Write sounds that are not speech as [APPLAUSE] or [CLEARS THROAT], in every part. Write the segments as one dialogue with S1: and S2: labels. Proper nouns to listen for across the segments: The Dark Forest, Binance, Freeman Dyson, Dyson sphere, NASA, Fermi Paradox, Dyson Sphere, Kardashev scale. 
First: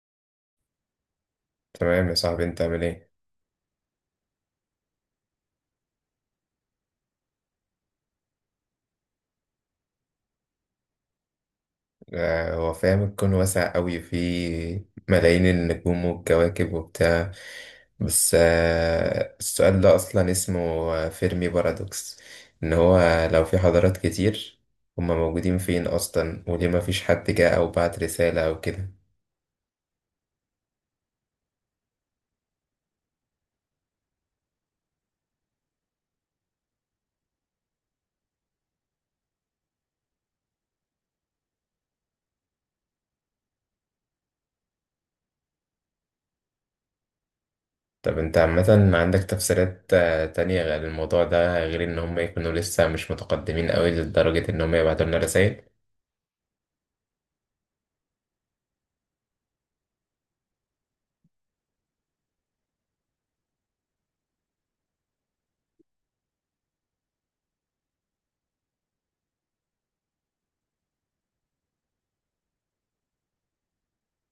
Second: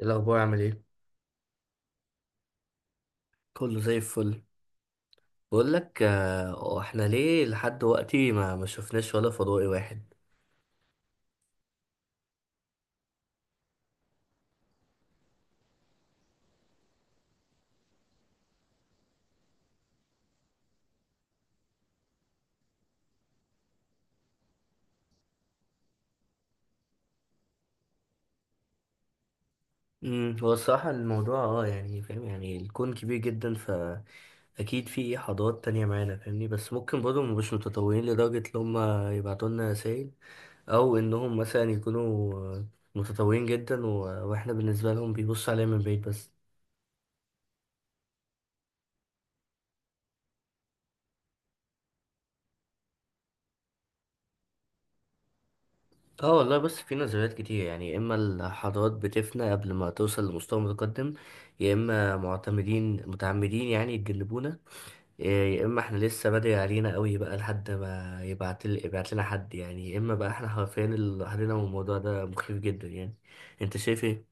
S1: إيه الأخبار؟ عامل إيه؟
S2: تمام يا صاحبي، انت عامل ايه؟
S1: كله زي الفل. بقول لك آه، احنا ليه لحد دلوقتي ما شفناش ولا فضائي واحد؟
S2: هو فاهم الكون واسع قوي، فيه ملايين النجوم والكواكب وبتاع. بس السؤال ده اصلا اسمه فيرمي بارادوكس، ان هو لو في حضارات كتير، هما موجودين فين اصلا، وليه ما فيش حد جه او بعت رسالة او كده؟
S1: هو الصراحة الموضوع اه، يعني فاهم، يعني الكون كبير جدا، فأكيد في حضارات تانية معانا، فاهمني؟ بس ممكن برضه مبقوش متطورين لدرجة إن هما يبعتوا لنا رسايل، أو إنهم مثلا يكونوا متطورين جدا وإحنا بالنسبة لهم بيبصوا علينا من بعيد بس.
S2: طب انت عامة عندك تفسيرات تانية غير الموضوع ده، غير ان هما يكونوا لسه مش متقدمين قوي لدرجة ان هما يبعتوا لنا رسائل؟
S1: اه والله، بص، في نظريات كتير، يعني يا اما الحضارات بتفنى قبل ما توصل لمستوى متقدم، يا اما معتمدين متعمدين يعني يتجنبونا، إيه، يا اما احنا لسه بدري علينا قوي بقى لحد ما يبعت لنا حد، يعني يا اما بقى احنا حرفيا لوحدنا، والموضوع ده مخيف جدا يعني. انت شايف ايه؟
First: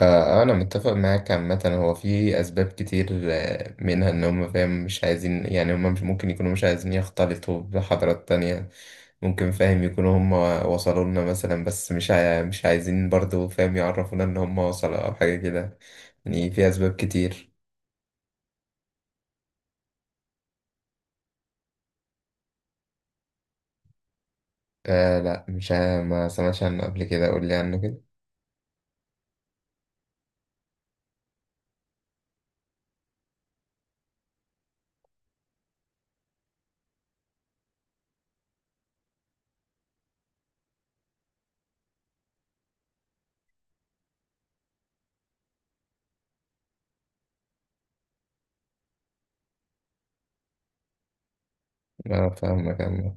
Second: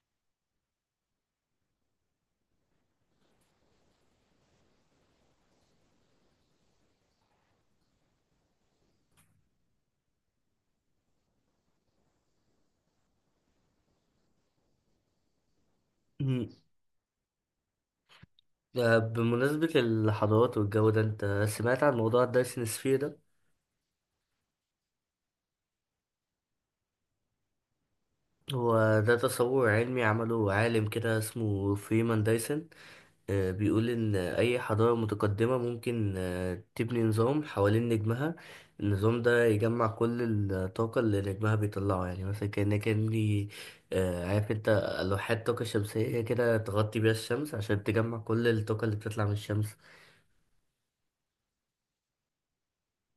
S2: آه، أنا متفق معاك عامة، هو في أسباب كتير، منها إن هم فاهم مش عايزين، يعني هم مش ممكن يكونوا مش عايزين يختلطوا بحضارات تانية. ممكن فاهم يكونوا هم وصلوا لنا مثلا، بس مش عايزين برضو فاهم يعرفونا إن هم وصلوا أو حاجة كده،
S1: [CLEARS THROAT] مم.
S2: يعني في أسباب كتير.
S1: بمناسبة الحضارات والجو ده، انت سمعت عن موضوع الدايسن سفير ده؟
S2: لا، مش عا- ما سمعتش عنه قبل كده، قول لي عنه كده.
S1: هو ده تصور علمي عمله عالم كده اسمه فريمان دايسن. بيقول إن أي حضارة متقدمة ممكن تبني نظام حوالين نجمها. النظام ده يجمع كل الطاقة اللي نجمها بيطلعه، يعني مثلا كأنك إني عارف أنت لوحات طاقة شمسية، هي كده تغطي بيها الشمس عشان تجمع كل الطاقة اللي بتطلع من الشمس.
S2: أنا فاهمك عامة.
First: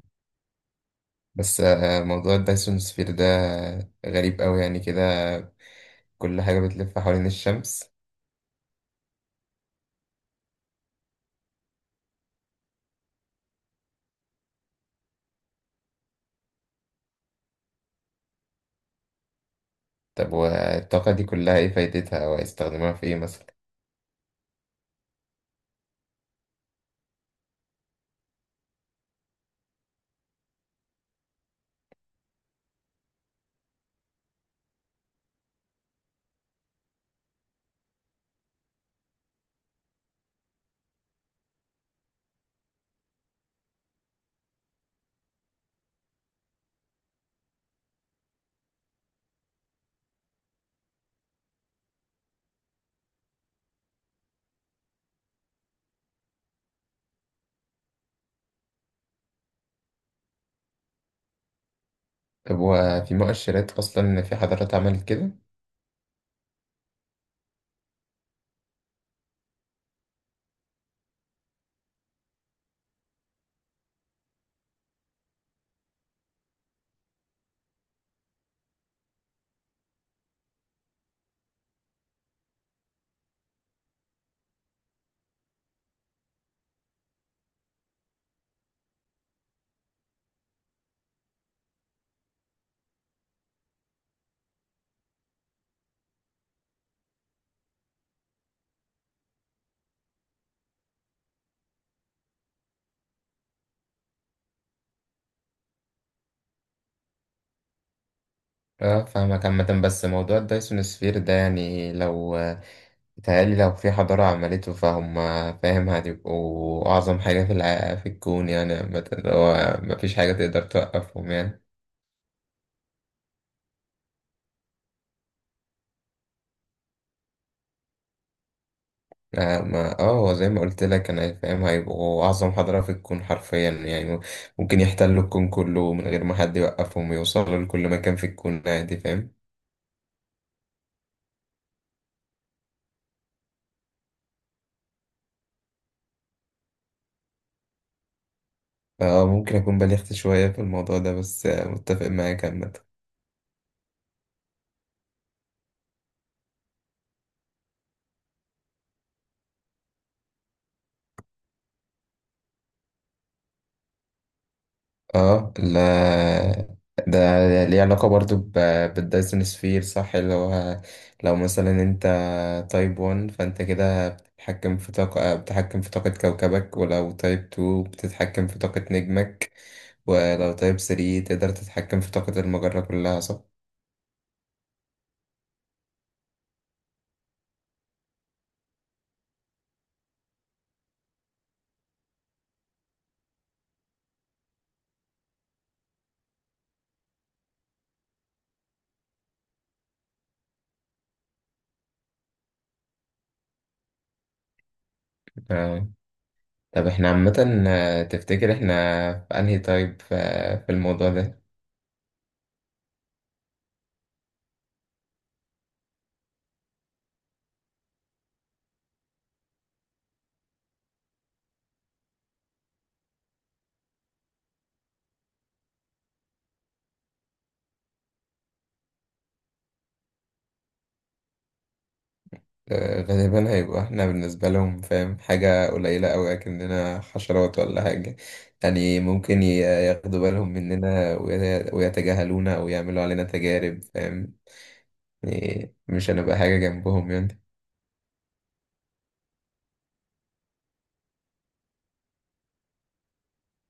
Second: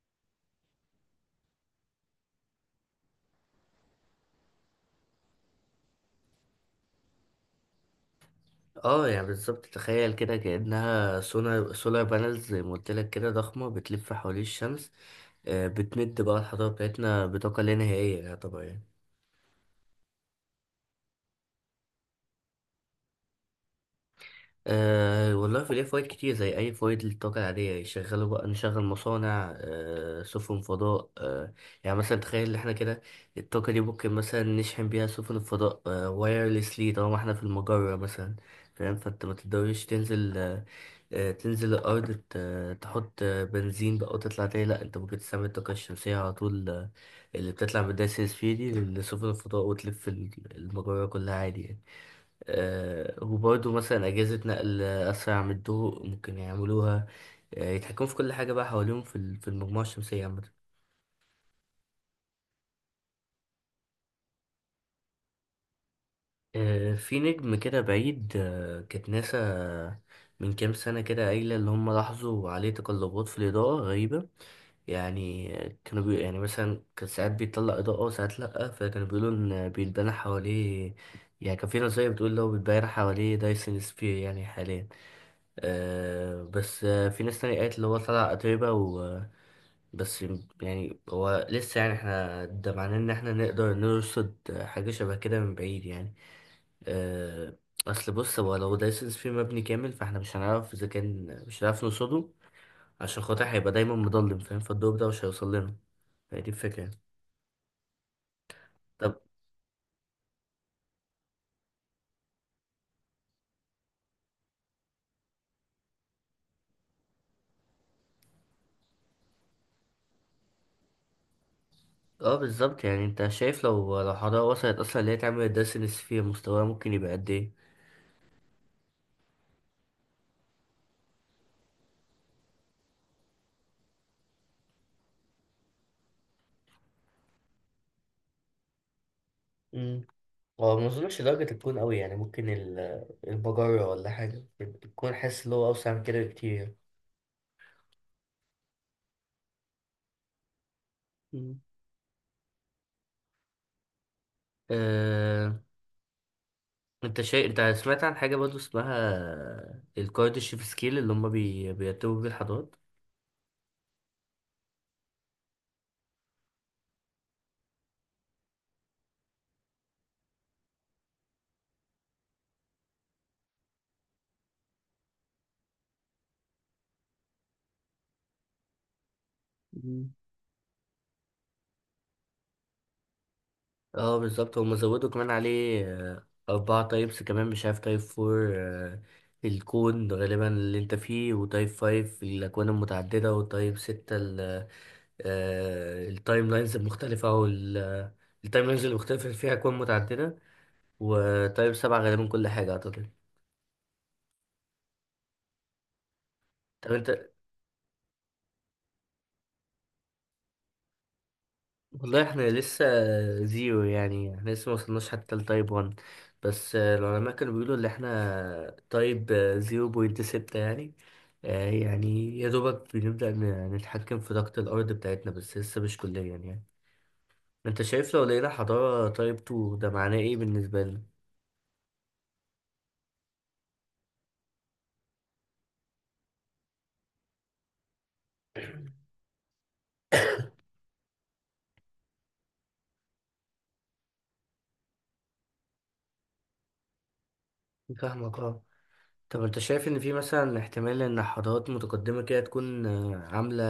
S2: بس موضوع الدايسون سفير ده غريب أوي يعني كده، كل حاجة بتلف حوالين الشمس.
S1: اه يعني بالظبط، تخيل كده كأنها سولار سولار بانلز، زي ما قلت لك، كده ضخمة بتلف حوالين الشمس. بتمد بقى الحضارة بتاعتنا بطاقة لا نهائية طبعا.
S2: طب والطاقة دي كلها إيه فايدتها وهيستخدموها في إيه مثلا؟
S1: أه والله، في ليه فوائد كتير زي أي فوائد للطاقة العادية، يشغلوا بقى، نشغل مصانع، أه سفن فضاء، أه يعني مثلا تخيل إن احنا كده الطاقة دي ممكن مثلا نشحن بيها سفن الفضاء، أه وايرلسلي طالما احنا في المجرة مثلا. فاهم؟ فانت ما تقدرش تنزل، أه تنزل الأرض، تحط آه، بنزين بقى وتطلع تاني، لأ، انت ممكن تستعمل الطاقة الشمسية على طول، اللي بتطلع من الدايسن سفير دي لسفن الفضاء وتلف المجرة كلها عادي يعني. وبرضه مثلا أجهزة نقل أسرع من الضوء ممكن يعملوها، يتحكموا في كل حاجة بقى حواليهم في في المجموعة الشمسية عامة.
S2: طب وفي مؤشرات أصلا في حضارات عملت كده؟
S1: في نجم كده بعيد، كانت ناسا من كام سنة كده قايلة، اللي هم لاحظوا عليه تقلبات في الإضاءة غريبة، يعني كانوا يعني مثلا كان ساعات بيطلع إضاءة وساعات لأ، فكانوا بيقولوا إن بيتبنى حواليه، يعني كان في نظرية بتقول لو بيتبنى حواليه دايسون سفير يعني حاليا. آه بس آه، في ناس تانية قالت اللي هو طلع أتربة و بس. يعني هو لسه، يعني احنا ده معناه ان احنا نقدر نرصد حاجة شبه كده من بعيد يعني. آه، اصل بص، هو لو دايسنس فيه مبني كامل، فاحنا مش هنعرف اذا كان، مش هنعرف نرصده عشان خاطر هيبقى دايما مضلم، فاهم؟ فالدور ده مش هيوصل لنا، فهي دي الفكرة يعني.
S2: أه،
S1: طب
S2: فاهمك عامة. بس موضوع الدايسون سفير ده، يعني لو بيتهيألي لو في حضارة عملته فاهم هتبقوا أعظم حاجة في الكون يعني، عامة هو مفيش حاجة تقدر توقفهم يعني.
S1: اه بالظبط، يعني انت شايف لو حضارة وصلت اصلا اللي هي تعمل دايسنس فيه، مستواها ممكن يبقى قد
S2: ما هو زي ما قلت لك، انا فاهم هيبقوا اعظم حضاره في الكون حرفيا يعني، ممكن يحتلوا الكون كله من غير ما حد يوقفهم، يوصلوا لكل مكان في الكون عادي فاهم.
S1: ايه؟ هو ما اظنش درجة الكون قوي، يعني ممكن المجرة ولا حاجة، الكون حاسس اللي هو أوسع من كده بكتير.
S2: اه، ممكن اكون بلغت شوية في الموضوع ده، بس
S1: مم.
S2: متفق معاك عامة.
S1: أه... انت شيء، انت سمعت عن حاجة برضه اسمها الكارديشيف سكيل، اللي هما بيرتبوا بيه الحضارات؟
S2: اه لا، ده ليه علاقة برضو بالدايسون سفير صح، اللي هو لو مثلا انت تايب 1 فانت كده بتتحكم في طاقة كوكبك، ولو تايب 2 بتتحكم في طاقة نجمك،
S1: مم.
S2: ولو تايب 3 تقدر تتحكم في طاقة المجرة كلها صح؟
S1: اه بالظبط، هما زودوا كمان عليه، أربعة تايبس كمان، مش عارف، تايب فور الكون غالبا اللي انت فيه، وتايب فايف الأكوان المتعددة، وتايب ستة التايم لاينز المختلفة أو التايم لاينز المختلفة فيها أكوان متعددة، وتايم سبعة غالبا كل حاجة أعتقد.
S2: آه. طب
S1: طب
S2: احنا
S1: أنت،
S2: عامة تفتكر احنا في انهي تايب في الموضوع ده؟
S1: والله إحنا لسه زيرو يعني، إحنا لسه موصلناش حتى لتايب ون. بس العلماء كانوا بيقولوا إن إحنا تايب زيرو بوينت ستة يعني. يعني يا دوبك بنبدأ نتحكم في طاقة الأرض بتاعتنا، بس لسه مش كليا يعني. أنت شايف لو لقينا حضارة تايب تو ده معناه إيه بالنسبة لنا؟
S2: غالبا هيبقى احنا بالنسبة لهم فاهم حاجة قليلة أوي أكننا حشرات ولا حاجة. يعني ممكن ياخدوا بالهم مننا ويتجاهلونا، أو يعملوا علينا تجارب فاهم، يعني مش هنبقى حاجة جنبهم يعني.
S1: فاهمك اه. طب انت شايف ان في مثلا احتمال ان حضارات متقدمة كده تكون عاملة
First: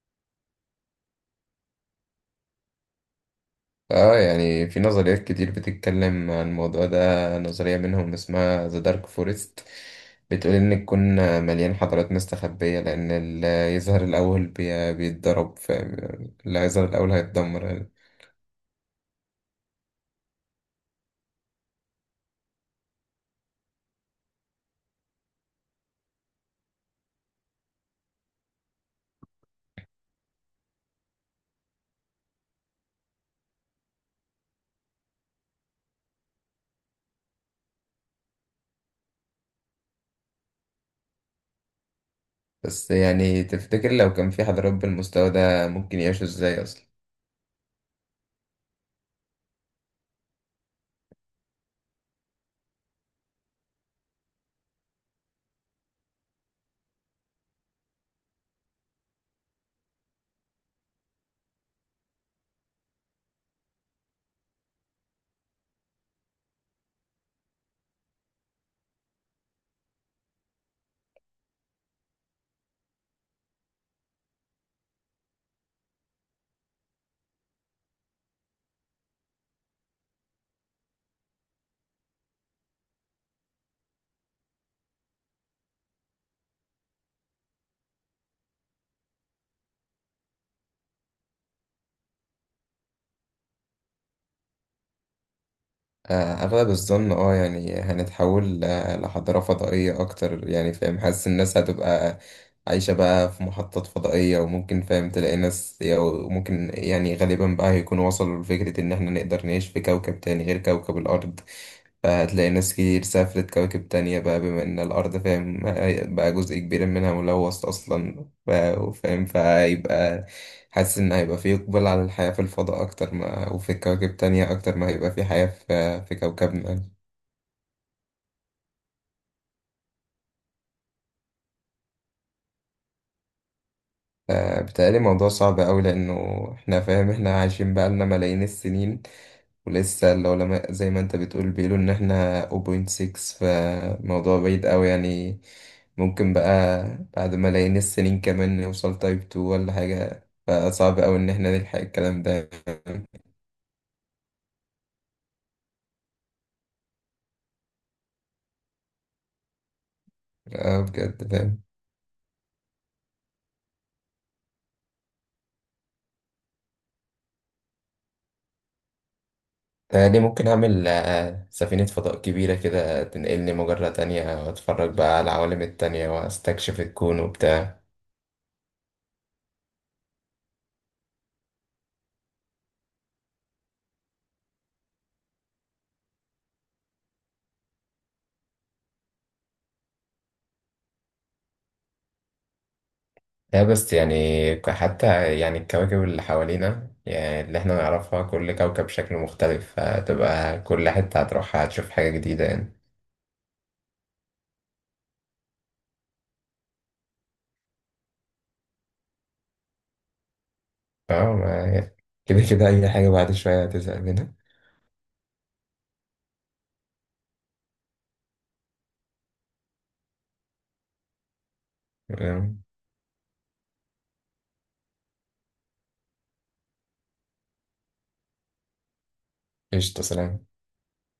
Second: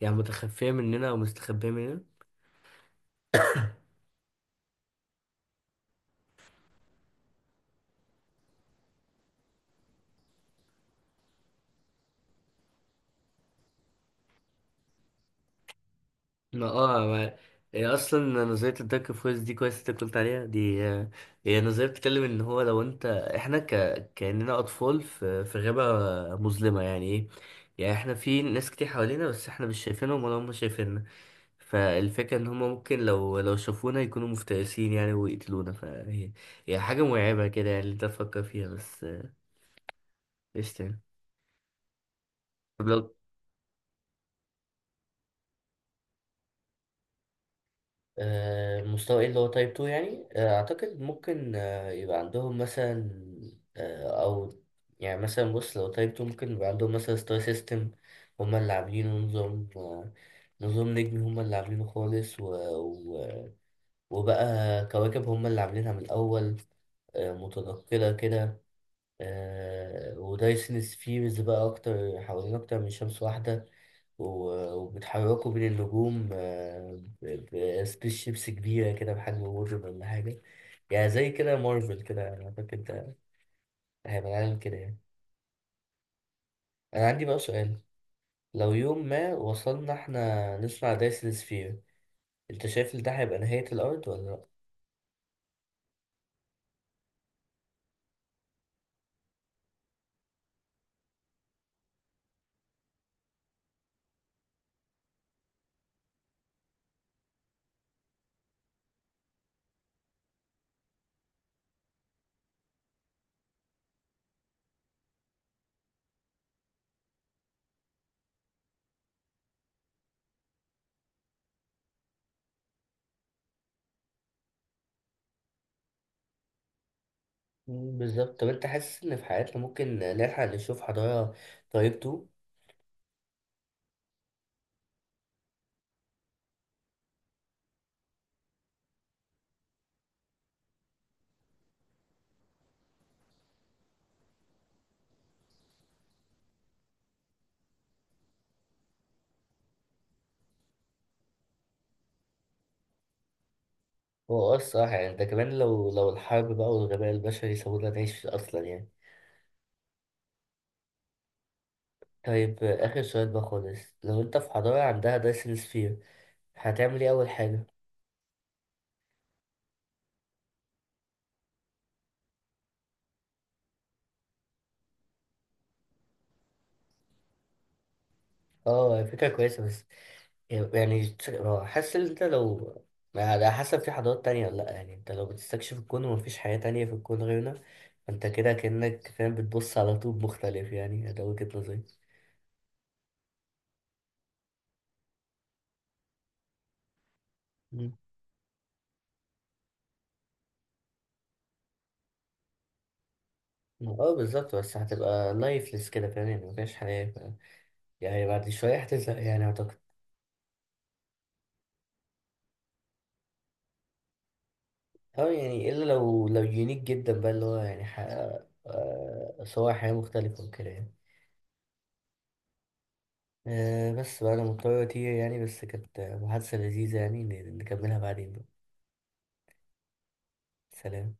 S1: يعني متخفية مننا او مستخبية مننا؟
S2: اه يعني في نظريات كتير بتتكلم عن الموضوع ده، نظرية منهم اسمها The Dark Forest، بتقول إن الكون مليان حضارات مستخبية، لأن اللي يظهر الأول بيتضرب فاهم، اللي
S1: ما
S2: هيظهر
S1: اه
S2: الأول
S1: ما
S2: هيتدمر.
S1: هي اصلا نظرية الدارك فورس دي، كويس انت قلت عليها دي. هي نظرية بتتكلم ان هو لو انت احنا كأننا اطفال في... في غابة مظلمة، يعني ايه؟ يعني احنا في ناس كتير حوالينا بس احنا مش شايفينهم ولا هم شايفيننا، فالفكرة ان هما ممكن لو شافونا يكونوا مفترسين يعني ويقتلونا، فهي هي حاجة مرعبة كده يعني اللي انت تفكر فيها بس. ايش تاني؟ طب
S2: بس
S1: لو
S2: يعني تفتكر لو كان في حضارات بالمستوى ده ممكن يعيشوا ازاي اصلا؟
S1: المستوى ايه اللي هو تايب 2 يعني، اعتقد ممكن يبقى عندهم مثلا آه، او يعني مثلا بص، لو تايب 2 ممكن يبقى عندهم مثلا ستار سيستم هما اللي عاملينه، نظام نظام نجمي هما اللي عاملينه خالص، و... وبقى كواكب هما اللي عاملينها من الاول، متنقلة كده، ودايسنس فيه مسبقة أكتر حوالين أكتر من شمس واحدة، وبتحركوا بين النجوم بسبيس شيبس كبيرة كده بحجم وورد ولا حاجة، يعني زي كده مارفل كده أنا فاكر، ده هيبقى العالم كده يعني. أنا عندي بقى سؤال، لو يوم ما وصلنا إحنا نصنع دايسن سفير، أنت شايف إن ده هيبقى نهاية الأرض ولا لأ؟
S2: اغلب الظن اه يعني هنتحول لحضارة فضائية اكتر يعني فاهم، حاسس الناس هتبقى عايشة بقى في محطات فضائية، وممكن فاهم تلاقي ناس، أو ممكن يعني غالبا بقى هيكونوا وصلوا لفكرة إن إحنا نقدر نعيش في كوكب تاني غير كوكب الأرض. فهتلاقي ناس كتير سافرت كواكب تانية بقى، بما إن الأرض فاهم بقى جزء كبير منها ملوث أصلا، فاهم، فهيبقى حاسس ان هيبقى في اقبال على الحياة في الفضاء اكتر، ما وفي كواكب تانية اكتر ما هيبقى في حياة في كوكبنا.
S1: مم، بالظبط. طب أنت حاسس إن في حياتنا ممكن نلحق نشوف حضارة طيبته؟
S2: ف- بتهيألي الموضوع صعب أوي، لأنه إحنا فاهم إحنا عايشين بقالنا ملايين السنين، ولسه العلماء زي ما أنت بتقول بيقولوا إن إحنا 0.6، فموضوع بعيد أوي يعني، ممكن بقى بعد ملايين السنين كمان نوصل تايب 2 ولا حاجة، فصعب أوي إن إحنا نلحق الكلام ده يعني.
S1: هو اه الصراحة، يعني ده كمان لو الحرب بقى والغباء البشري سابونا نعيش أصلا يعني.
S2: بجد فاهم.
S1: طيب آخر سؤال بقى خالص، لو أنت في حضارة عندها دايسن سفير، هتعمل إيه أول حاجة؟
S2: تهيألي ممكن أعمل سفينة فضاء كبيرة كده تنقلني مجرة تانية، وأتفرج بقى على العوالم التانية وأستكشف الكون وبتاع.
S1: اه فكرة كويسة، بس يعني آه، حاسس إن أنت لو، على حسب في حضارات تانية ولا لأ، يعني أنت لو بتستكشف الكون ومفيش حياة تانية في الكون غيرنا، فأنت كده كأنك فاهم بتبص على طوب مختلف، يعني ده وجهة نظري.
S2: لا بس يعني حتى يعني الكواكب اللي حوالينا، يعني اللي احنا
S1: مم.
S2: نعرفها، كل كوكب شكله مختلف، هتبقى كل حتة هتروحها هتشوف حاجة جديدة يعني.
S1: اه بالظبط، بس هتبقى لايفلس كده فاهم، يعني مفيهاش حياة، يعني بعد شوية هتزهق يعني أعتقد.
S2: اه كده كده أي حاجة بعد شوية هتزهق منها.
S1: أه يعني إلا لو يونيك جدا بقى اللي هو يعني حقق صور حياة مختلفة وكده يعني.
S2: آه،
S1: أه بس بقى أنا مضطر أطير يعني، بس كانت محادثة لذيذة يعني، نكملها بعدين بقى.
S2: قشطة. سلام.
S1: سلام.